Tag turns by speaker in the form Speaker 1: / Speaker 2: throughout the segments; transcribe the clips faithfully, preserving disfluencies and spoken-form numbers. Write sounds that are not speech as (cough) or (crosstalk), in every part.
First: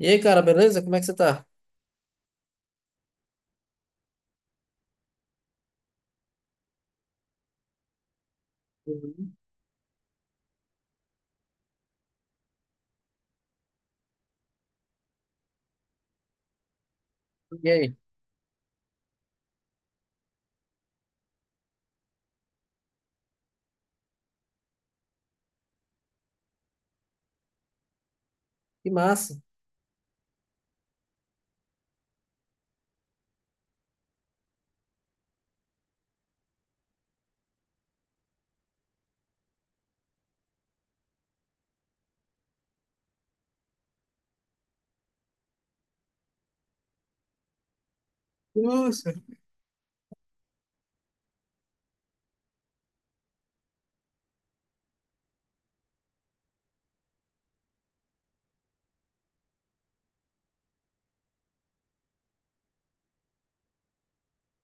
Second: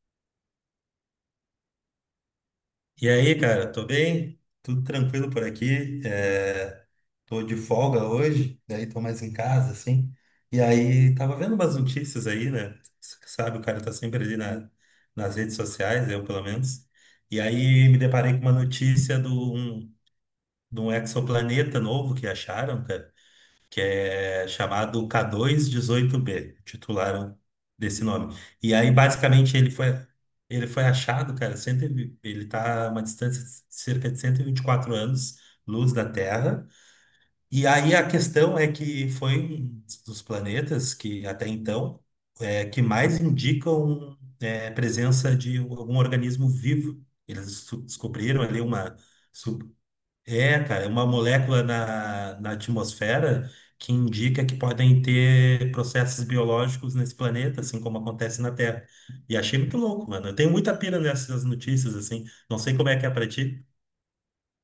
Speaker 1: E aí, cara, beleza? Como é que você tá?
Speaker 2: E aí, cara, tô bem? Tudo tranquilo por aqui. É, tô de folga hoje, daí tô mais em
Speaker 1: Uhum.
Speaker 2: casa, assim. E aí, tava vendo umas notícias aí, né? S- Sabe, o cara tá sempre ali na, nas redes sociais, eu pelo menos. E
Speaker 1: E
Speaker 2: aí,
Speaker 1: aí?
Speaker 2: me deparei com uma notícia de um, de um exoplaneta novo que acharam, cara, que é chamado k dois dezoito b, titularam desse nome. E
Speaker 1: Que
Speaker 2: aí,
Speaker 1: massa.
Speaker 2: basicamente, ele foi, ele foi achado, cara, cento e vi- ele está a uma distância de cerca de cento e vinte e quatro anos, luz da Terra. E aí a questão é que foi um dos planetas que, até então, é, que mais indicam é, presença de algum organismo vivo. Eles su- descobriram ali uma,
Speaker 1: Nossa.
Speaker 2: é, cara, é uma molécula na, na atmosfera que indica que podem ter processos biológicos nesse planeta, assim como acontece na Terra. E achei muito louco, mano. Eu tenho muita pira nessas notícias, assim. Não sei como é que é pra ti.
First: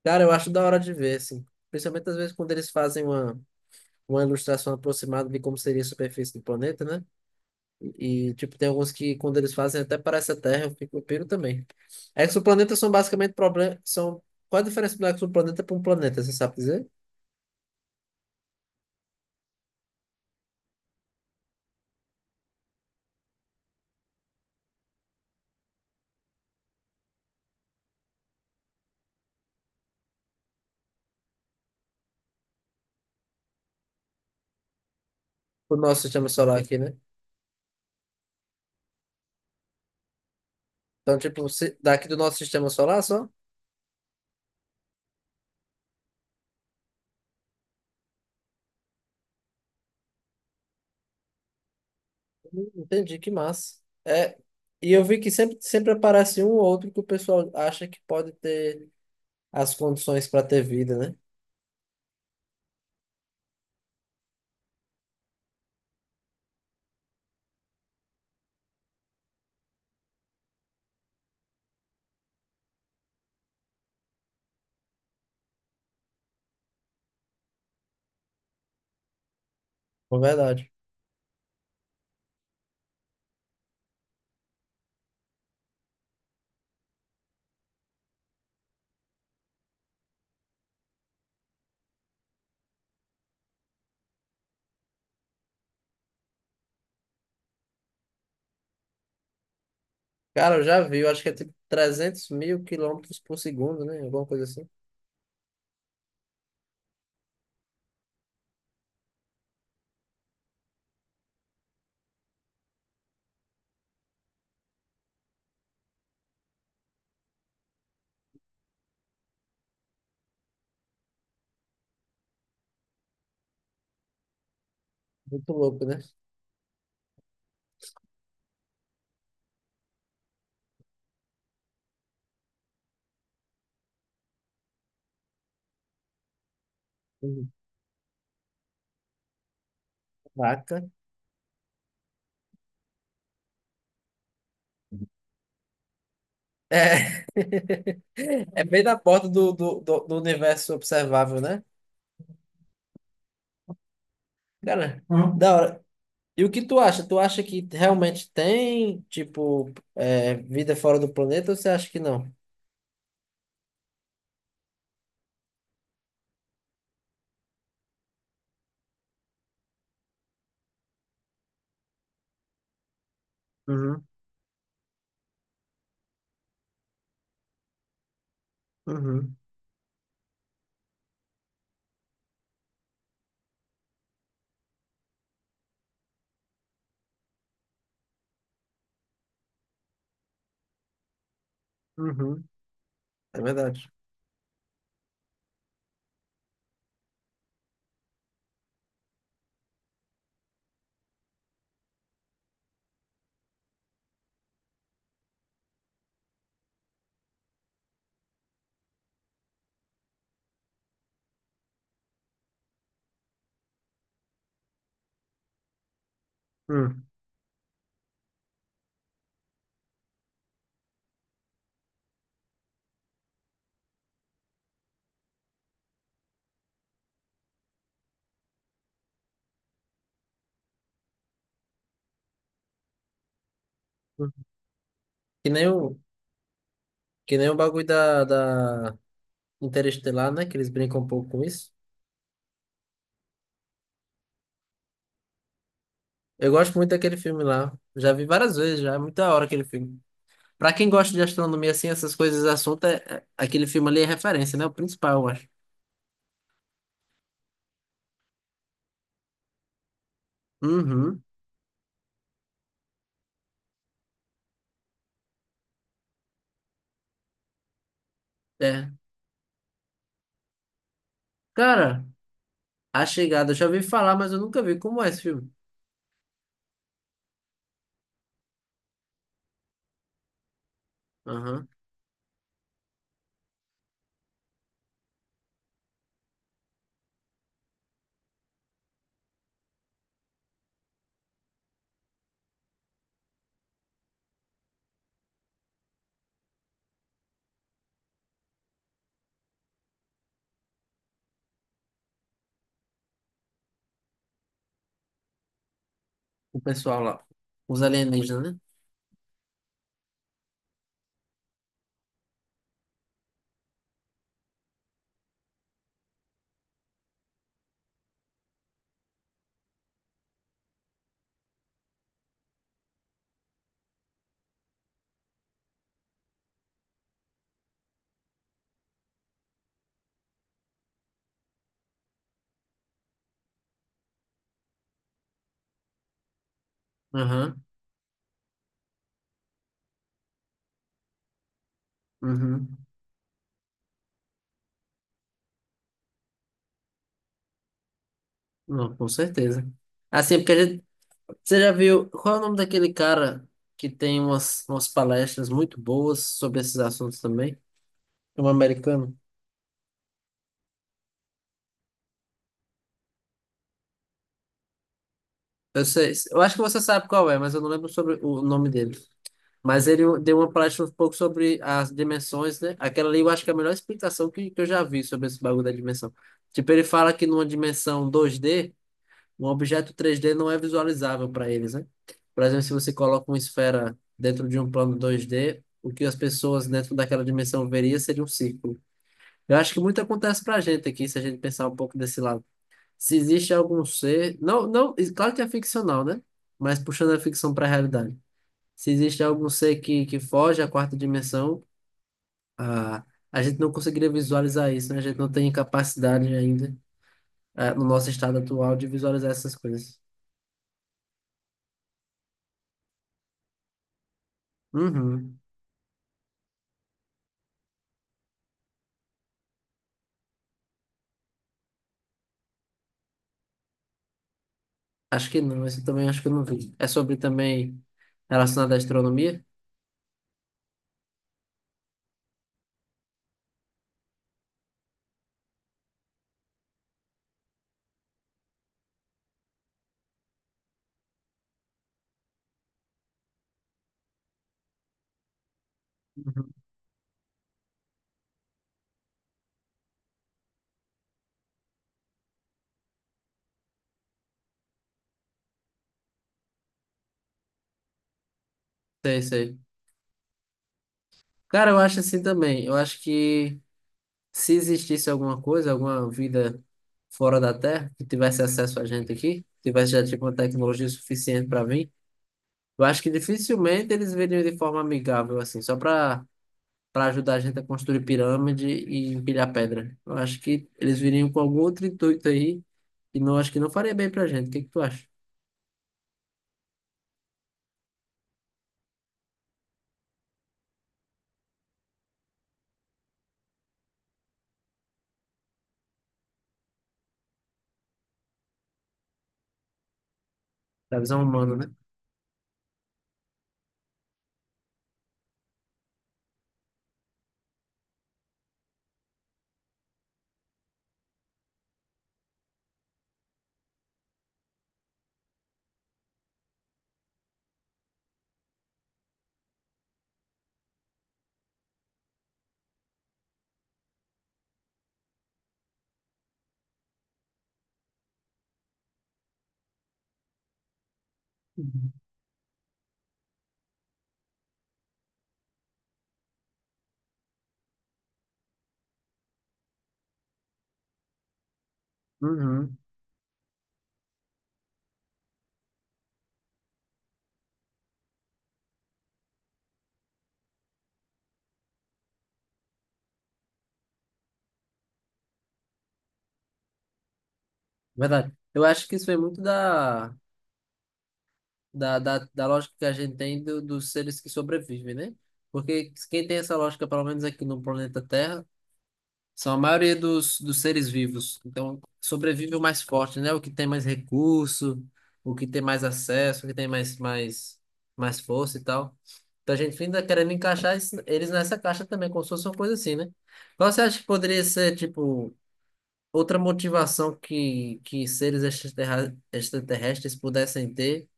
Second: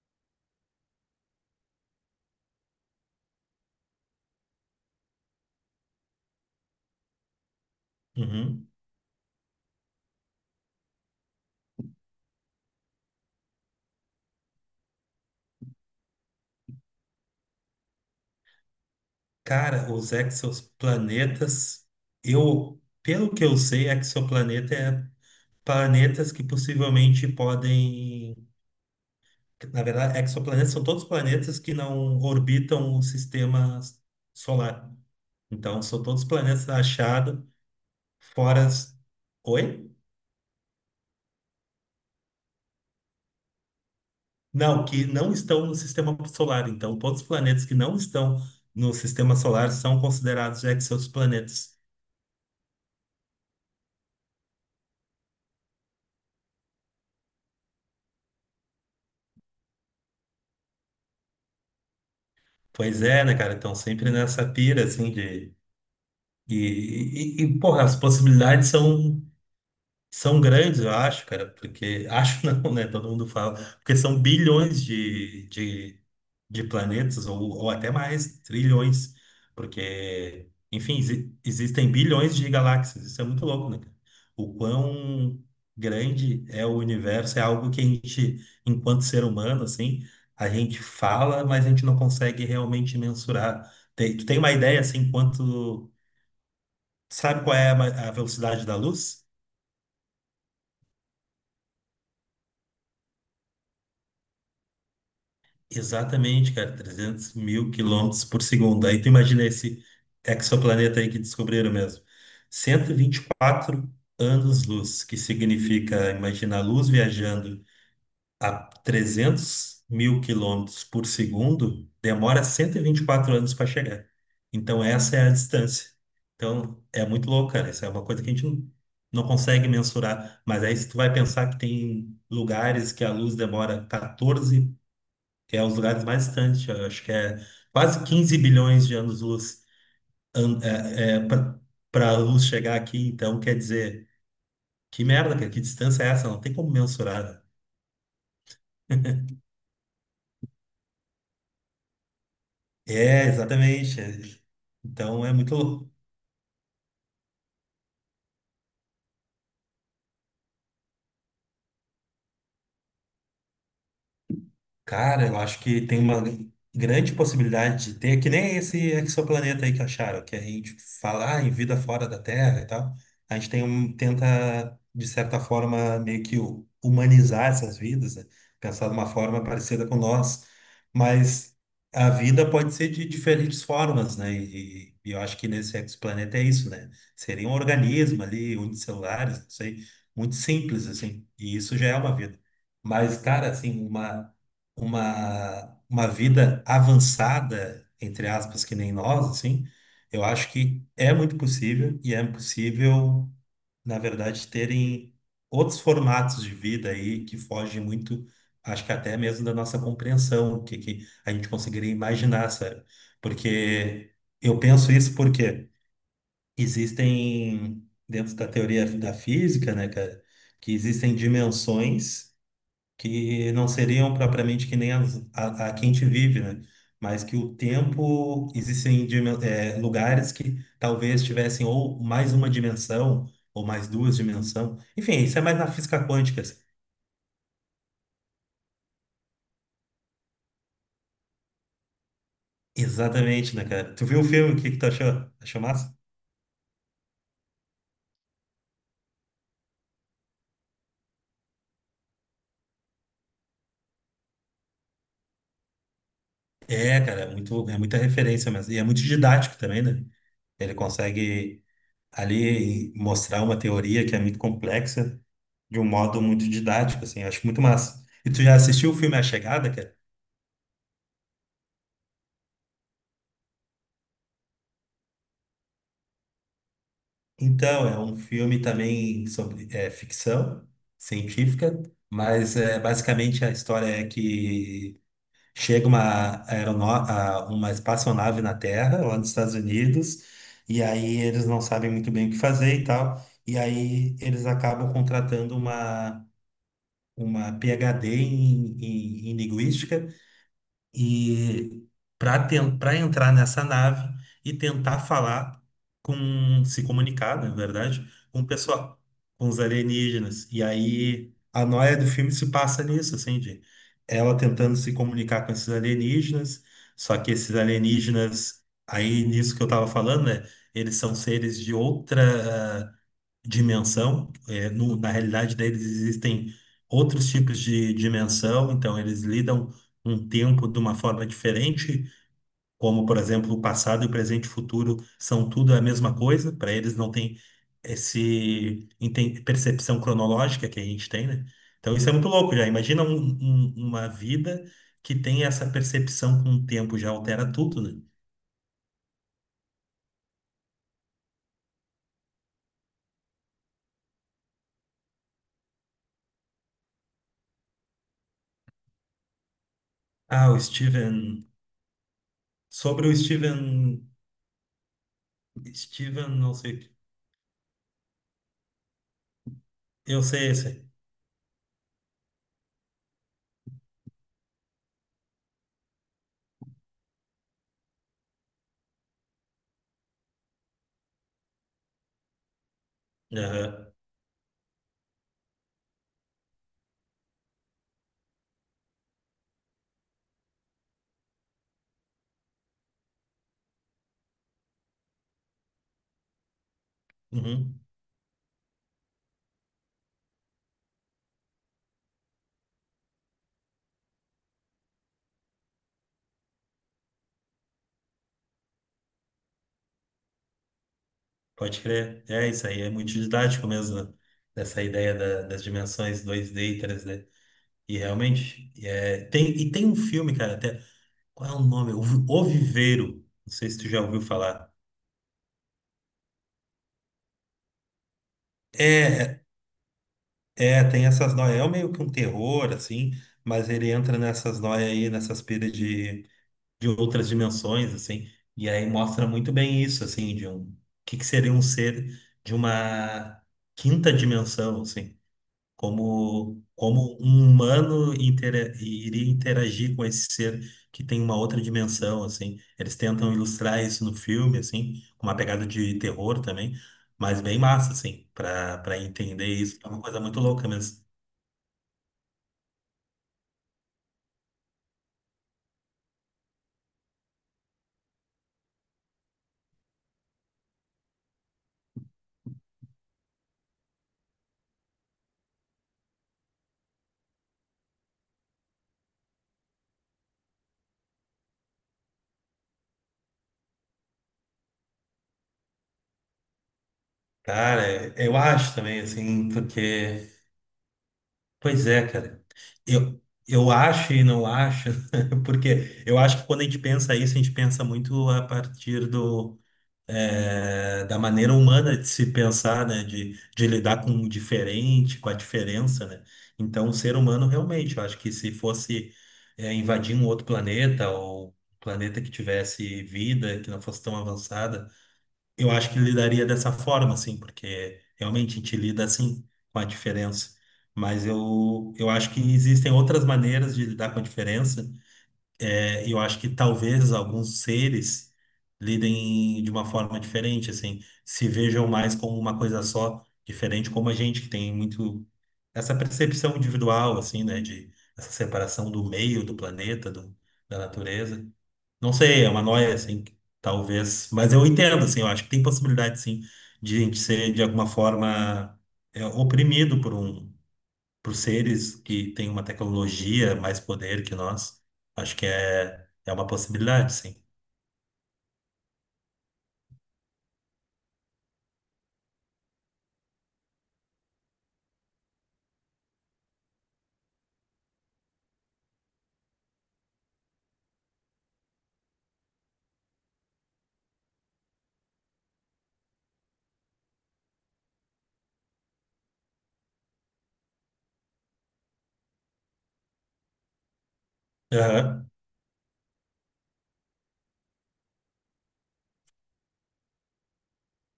Speaker 1: Cara, eu acho da hora de ver, assim. Principalmente às vezes quando eles fazem uma, uma ilustração aproximada de como seria a superfície do planeta, né? E, tipo, tem
Speaker 2: Uhum.
Speaker 1: alguns que, quando eles fazem, até parece a Terra, eu fico, eu piro também. Exoplanetas são basicamente problemas. São... Qual é a diferença do exoplaneta para um planeta? Você sabe dizer?
Speaker 2: Cara, os exoplanetas, eu, pelo que eu sei, exoplaneta é planetas que possivelmente podem. Na verdade, exoplanetas são todos planetas que não orbitam o sistema solar.
Speaker 1: O
Speaker 2: Então,
Speaker 1: nosso
Speaker 2: são todos
Speaker 1: sistema solar
Speaker 2: planetas
Speaker 1: aqui, né?
Speaker 2: achados fora. as- Oi?
Speaker 1: Então, tipo, se- daqui do nosso sistema solar só?
Speaker 2: Não, que não estão no sistema solar. Então, todos os planetas que não estão no sistema solar são considerados exoplanetas.
Speaker 1: Hum, Entendi, que massa. É, e eu vi que sempre, sempre aparece um ou outro que o pessoal acha que pode ter as condições para ter vida, né?
Speaker 2: Pois é, né, cara? Então, sempre nessa pira, assim, de. E, e, e, Porra, as possibilidades são São grandes, eu acho, cara, porque. (laughs) Acho não, né? Todo mundo fala. Porque são bilhões de, de, de planetas, ou, ou até mais, trilhões.
Speaker 1: É
Speaker 2: Porque,
Speaker 1: verdade.
Speaker 2: enfim, exi- existem bilhões de galáxias. Isso é muito louco, né, cara? O quão grande é o universo é algo que a gente, enquanto ser humano, assim, a gente fala, mas a gente não consegue realmente mensurar. Tem, tu tem uma ideia, assim, quanto. Sabe qual é a ma- a velocidade da luz?
Speaker 1: Cara, eu já vi, eu acho que é tipo 300 mil quilômetros por segundo, né? Alguma coisa assim.
Speaker 2: Exatamente, cara, trezentos mil quilômetros por segundo. Aí tu imagina esse exoplaneta aí que descobriram mesmo. Cento e e vinte e quatro anos-luz, que significa, imagina a luz viajando a trezentos mil quilômetros por segundo, demora cento e e vinte e quatro anos para chegar. Então, essa é a
Speaker 1: Muito louco,
Speaker 2: distância.
Speaker 1: né?
Speaker 2: Então, é muito louco, cara. Isso é uma coisa que a gente não, não consegue mensurar. Mas aí, se tu vai pensar que tem lugares que a luz demora quatorze, que é os lugares mais distantes, eu acho que é quase quinze bilhões de anos-luz
Speaker 1: Vaca.
Speaker 2: para a luz chegar aqui, então quer dizer, que merda, cara, que distância é essa? Não tem como mensurar,
Speaker 1: É.
Speaker 2: né?
Speaker 1: (laughs) É bem na porta do, do, do, do universo observável, né?
Speaker 2: É, exatamente. é.
Speaker 1: Cara,
Speaker 2: Então é
Speaker 1: hum, da hora.
Speaker 2: muito.
Speaker 1: E o que tu acha? Tu acha que realmente tem, tipo, é, vida fora do planeta ou você acha que não?
Speaker 2: Cara, eu acho que tem uma grande possibilidade de ter, que nem esse exoplaneta aí que acharam, que a gente fala ah, em vida fora da Terra e tal. A gente tem um,
Speaker 1: Uhum,
Speaker 2: tenta, de certa forma, meio que hu- humanizar essas vidas, né? Pensar de uma
Speaker 1: uhum,
Speaker 2: forma parecida com nós. Mas a vida pode ser de diferentes formas, né? E, e eu acho que nesse exoplaneta é isso, né? Seria um organismo ali, unicelulares, não sei, muito simples, assim. E isso já é uma vida.
Speaker 1: uhum.
Speaker 2: Mas,
Speaker 1: É
Speaker 2: cara, assim,
Speaker 1: verdade.
Speaker 2: uma uma, uma vida avançada, entre aspas, que nem nós, assim, eu acho que é muito possível e é possível, na verdade, terem outros formatos de vida aí que fogem muito, acho que até mesmo da nossa compreensão, o que, que a gente conseguiria imaginar, sabe? Porque eu penso isso porque
Speaker 1: Hum,
Speaker 2: existem, dentro da teoria da física, né, cara, que existem dimensões que não seriam propriamente que nem as, a, a que a gente vive, né? Mas que o tempo existem dimen- eh, lugares que talvez tivessem ou mais uma dimensão ou mais duas
Speaker 1: hum.
Speaker 2: dimensões. Enfim, isso é
Speaker 1: Que
Speaker 2: mais na
Speaker 1: nem o,
Speaker 2: física quântica, assim.
Speaker 1: que nem o bagulho da, da Interestelar, né? Que eles brincam um pouco com isso.
Speaker 2: Exatamente, né, cara? Tu viu o filme? O que que tu achou? Achou massa?
Speaker 1: Eu gosto muito daquele filme lá. Já vi várias vezes já. É muito da hora aquele filme. Pra quem gosta de astronomia, assim, essas coisas, assunto, é, é- aquele filme ali é referência, né? O principal, eu acho.
Speaker 2: É, cara, é muito, é muita referência mesmo. E é muito didático também, né? Ele
Speaker 1: Uhum,
Speaker 2: consegue ali mostrar uma teoria que é muito complexa de um modo muito didático, assim, eu acho muito massa. E tu já
Speaker 1: é.
Speaker 2: assistiu o filme A Chegada, cara?
Speaker 1: Cara, A Chegada, eu já ouvi falar, mas eu nunca vi. Como é esse filme?
Speaker 2: Então, é um filme também sobre é, ficção
Speaker 1: Aham.
Speaker 2: científica, mas é, basicamente a história é que chega uma, aerono- a- uma espaçonave na Terra, lá nos Estados Unidos, e aí eles não sabem muito bem o que fazer e tal, e aí eles acabam contratando uma, uma PhD em, em, em linguística e para para entrar nessa nave e tentar falar
Speaker 1: O
Speaker 2: com se
Speaker 1: pessoal lá.
Speaker 2: comunicar, né, na
Speaker 1: Os
Speaker 2: verdade, com
Speaker 1: alienígenas,
Speaker 2: o
Speaker 1: né?
Speaker 2: pessoal, com os alienígenas. E aí a noia do filme se passa nisso, assim, de ela tentando se comunicar com esses alienígenas, só que esses alienígenas, aí nisso que eu tava falando, né? Eles são seres de outra dimensão. É, no- na realidade deles existem outros tipos de dimensão, então eles lidam um tempo de uma forma diferente, como, por exemplo, o passado, o presente e o futuro são tudo a mesma coisa, para eles não tem
Speaker 1: Aham,
Speaker 2: esse enten- percepção cronológica que a gente tem, né? Então isso é muito louco já.
Speaker 1: uhum.
Speaker 2: Imagina um- um- uma vida que tem essa percepção com o tempo, já altera tudo, né?
Speaker 1: Não, com certeza. Assim, porque a gente. Você já viu, qual é o nome daquele cara que tem umas, umas palestras muito boas sobre esses assuntos também? É um americano.
Speaker 2: Ah, o Steven. Sobre o Steven.
Speaker 1: Eu sei,
Speaker 2: Steven,
Speaker 1: eu
Speaker 2: não
Speaker 1: acho que você
Speaker 2: sei.
Speaker 1: sabe qual é, mas eu não lembro sobre o nome dele. Mas ele
Speaker 2: Eu
Speaker 1: deu
Speaker 2: sei
Speaker 1: uma palestra
Speaker 2: esse.
Speaker 1: um pouco sobre as dimensões, né? Aquela ali eu acho que é a melhor explicação que, que eu já vi sobre esse bagulho da dimensão. Tipo, ele fala que numa dimensão dois D, um objeto três d não é visualizável para eles, né? Por exemplo, se você coloca uma
Speaker 2: Aham,
Speaker 1: esfera dentro de um plano dois d, o que as pessoas dentro daquela dimensão veria seria um círculo. Eu acho que muito acontece para a gente aqui, se a gente pensar um pouco desse lado. Se existe algum ser, não, não, claro que é ficcional, né? Mas puxando a ficção para a
Speaker 2: uhum.
Speaker 1: realidade. Se existe algum ser que, que foge à quarta dimensão, a, a gente não conseguiria visualizar isso, né? A gente não tem capacidade ainda, eh, no nosso estado atual de visualizar essas coisas.
Speaker 2: Pode crer. É, isso aí é muito didático mesmo, né? Dessa ideia
Speaker 1: Uhum.
Speaker 2: da- das dimensões dois d e três d. E realmente, é, tem, e tem um filme, cara, até. Qual é o nome? O, Vi- o Viveiro. Não sei se tu já ouviu falar.
Speaker 1: Acho que não, esse eu também acho que eu não vi. É sobre também relacionado à
Speaker 2: É,
Speaker 1: astronomia?
Speaker 2: é, Tem essas noias. É meio que um terror, assim, mas ele entra nessas noias aí, nessas pilhas de, de outras dimensões, assim. E aí mostra muito bem isso, assim, de um. O que que seria um ser de uma quinta dimensão, assim.
Speaker 1: Uhum.
Speaker 2: Como, como um humano intera- iria interagir com esse ser que tem uma outra dimensão, assim. Eles tentam ilustrar isso no filme, assim, com uma pegada de terror também, mas bem massa, assim, para para
Speaker 1: Sei,
Speaker 2: entender
Speaker 1: sei.
Speaker 2: isso. É uma coisa muito louca mesmo.
Speaker 1: Cara, eu acho assim também. Eu acho que se existisse alguma coisa, alguma vida fora da Terra, que tivesse acesso a gente aqui, tivesse já tipo uma tecnologia suficiente para vir, eu acho que dificilmente eles viriam de forma amigável, assim, só para para ajudar a gente a construir pirâmide e empilhar pedra. Eu acho que eles viriam com algum outro intuito aí, e não acho que não faria bem pra gente. O que que tu acha?
Speaker 2: Cara, eu acho também, assim, porque. Pois é, cara. Eu, eu acho e não acho, (laughs) porque eu acho que quando a gente pensa isso, a gente pensa muito a partir do
Speaker 1: Da
Speaker 2: é, da
Speaker 1: visão
Speaker 2: maneira
Speaker 1: humana, né?
Speaker 2: humana de se pensar, né? De, de lidar com o diferente, com a diferença, né? Então, o ser humano realmente, eu acho que se fosse é, invadir um outro planeta ou um planeta que tivesse vida, que não fosse tão avançada, eu acho que lidaria dessa forma, assim, porque realmente a gente lida assim com a diferença. Mas eu, eu acho que existem outras maneiras de lidar com a diferença. é, Eu acho que talvez alguns seres lidem de uma forma diferente, assim, se vejam
Speaker 1: Uhum.
Speaker 2: mais como uma coisa só, diferente como a gente, que tem muito essa percepção individual, assim, né, de essa separação do meio, do planeta, do, da natureza. Não sei, é uma
Speaker 1: Uhum.
Speaker 2: noia, assim, que talvez, mas eu entendo, assim, eu acho que tem possibilidade, sim, de a gente ser, de alguma forma, é, oprimido por um para os seres que têm uma tecnologia, mais poder que nós, acho que é, é uma possibilidade, sim.
Speaker 1: Verdade. Eu acho que isso vem muito da, da, da, da lógica que a gente tem do- dos seres que sobrevivem, né? Porque quem tem essa lógica, pelo menos aqui no planeta Terra, são a maioria dos, dos seres vivos. Então, sobrevive o mais forte, né? O que tem mais recurso, o que tem mais acesso, o que tem mais, mais, mais força e tal. Então, a gente ainda querendo encaixar es- eles nessa caixa também, como se fosse uma coisa assim, né? Qual você acha que poderia ser,
Speaker 2: Aham.
Speaker 1: tipo. Outra motivação que, que seres extraterra- extraterrestres pudessem ter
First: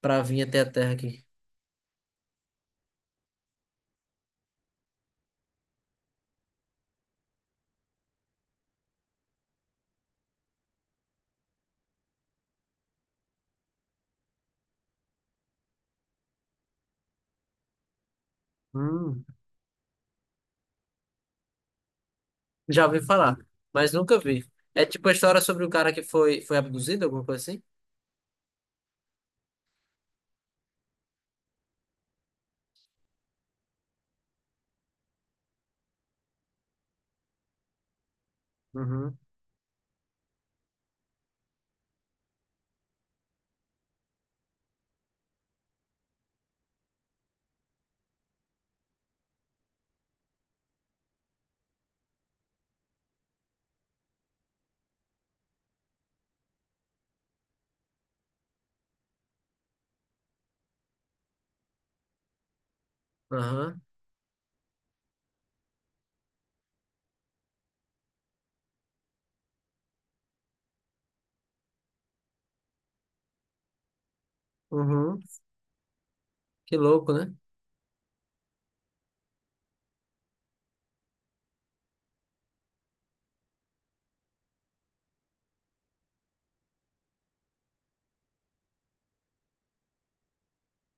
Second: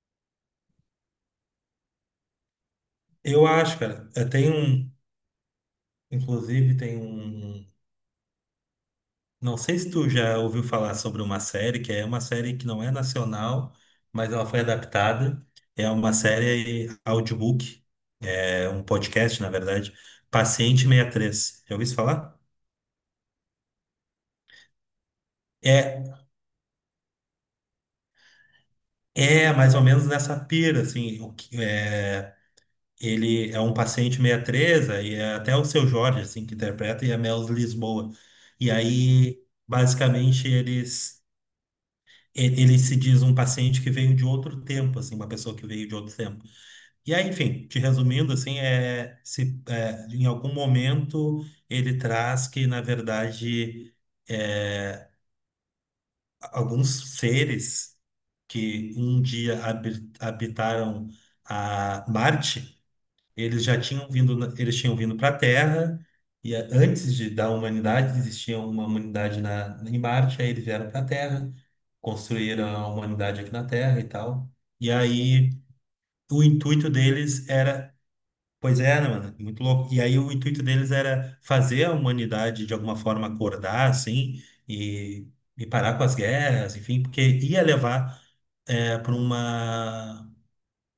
Speaker 1: para vir até a Terra aqui.
Speaker 2: Eu acho, cara. Eh, Tem um, inclusive, tem um. Não sei se tu já ouviu falar sobre uma série, que é uma série que não é nacional, mas ela foi adaptada. É uma série audiobook, é um
Speaker 1: Hum,
Speaker 2: podcast, na verdade. Paciente sessenta e Três. Já ouviu isso falar?
Speaker 1: já ouvi falar, mas nunca vi. É tipo a história sobre o cara que
Speaker 2: É,
Speaker 1: foi, foi abduzido, alguma coisa assim?
Speaker 2: É mais ou menos nessa pira, assim, o que, é, ele é um paciente meia treza, e é até o seu Jorge, assim, que interpreta, e a Mel Lisboa. E
Speaker 1: Uhum.
Speaker 2: aí, basicamente, eles. e- Ele se diz um paciente que veio de outro tempo, assim, uma pessoa que veio de outro tempo. E aí, enfim, te resumindo, assim, é, se, é, em algum momento ele traz que, na verdade, é, alguns seres que um dia habi- habitaram a Marte, eles já
Speaker 1: Aham.
Speaker 2: tinham vindo, na- eles tinham vindo para a Terra e a- antes de, da humanidade existia uma humanidade na em Marte, aí eles vieram para a Terra, construíram a humanidade aqui na Terra e tal. E
Speaker 1: Uhum.
Speaker 2: aí o
Speaker 1: Que
Speaker 2: intuito
Speaker 1: louco, né?
Speaker 2: deles era, pois é, né, mano, muito louco. E aí o intuito deles era fazer a humanidade de alguma forma acordar assim e e parar com as guerras, enfim, porque ia levar para uma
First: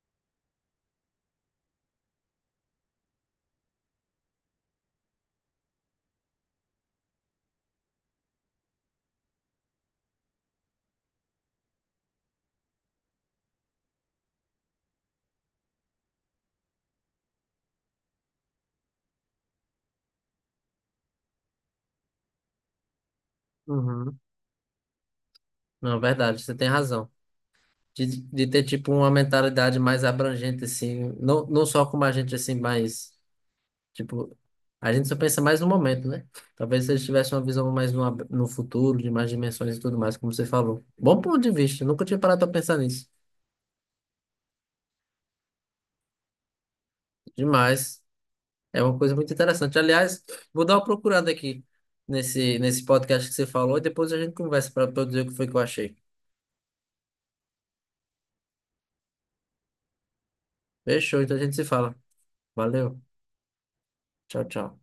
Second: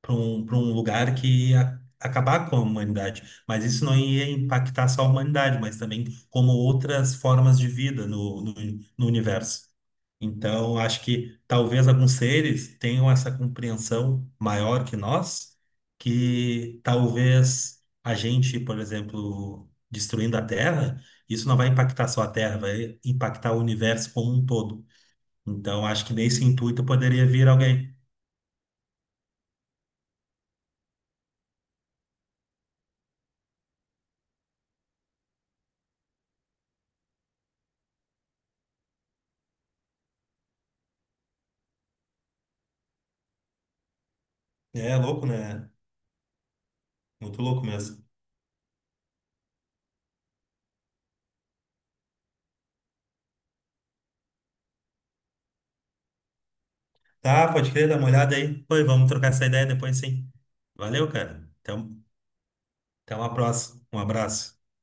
Speaker 2: para um, para um lugar que ia acabar com a humanidade. Mas isso não ia impactar só a humanidade, mas também como outras formas de vida no, no, no universo. Então, acho que talvez alguns seres tenham essa compreensão maior que nós, que talvez a gente, por exemplo, destruindo a Terra, isso não vai impactar só a Terra, vai impactar o universo
Speaker 1: Uhum.
Speaker 2: como um todo. Então,
Speaker 1: Não, é
Speaker 2: acho que
Speaker 1: verdade,
Speaker 2: nesse
Speaker 1: você tem
Speaker 2: intuito
Speaker 1: razão.
Speaker 2: poderia vir alguém.
Speaker 1: De, de ter tipo uma mentalidade mais abrangente, assim, não, não só como a gente, assim, mais. Tipo, a gente só pensa mais no momento, né? Talvez se eles tivessem uma visão mais no, ab- no futuro, de mais dimensões e tudo mais, como você falou. Bom ponto de vista, nunca tinha parado pra pensar nisso.
Speaker 2: É louco, né? Muito louco
Speaker 1: Demais.
Speaker 2: mesmo.
Speaker 1: É uma coisa muito interessante. Aliás, vou dar uma procurada aqui nesse, nesse podcast que você falou e depois a gente conversa para dizer o que foi que eu achei.
Speaker 2: Tá, pode crer, dá uma olhada aí. Pô, e vamos trocar essa ideia depois, sim. Valeu,
Speaker 1: Fechou, então a
Speaker 2: cara.
Speaker 1: gente se fala.
Speaker 2: Então,
Speaker 1: Valeu.
Speaker 2: até uma próxima. Um
Speaker 1: Tchau,
Speaker 2: abraço.
Speaker 1: tchau.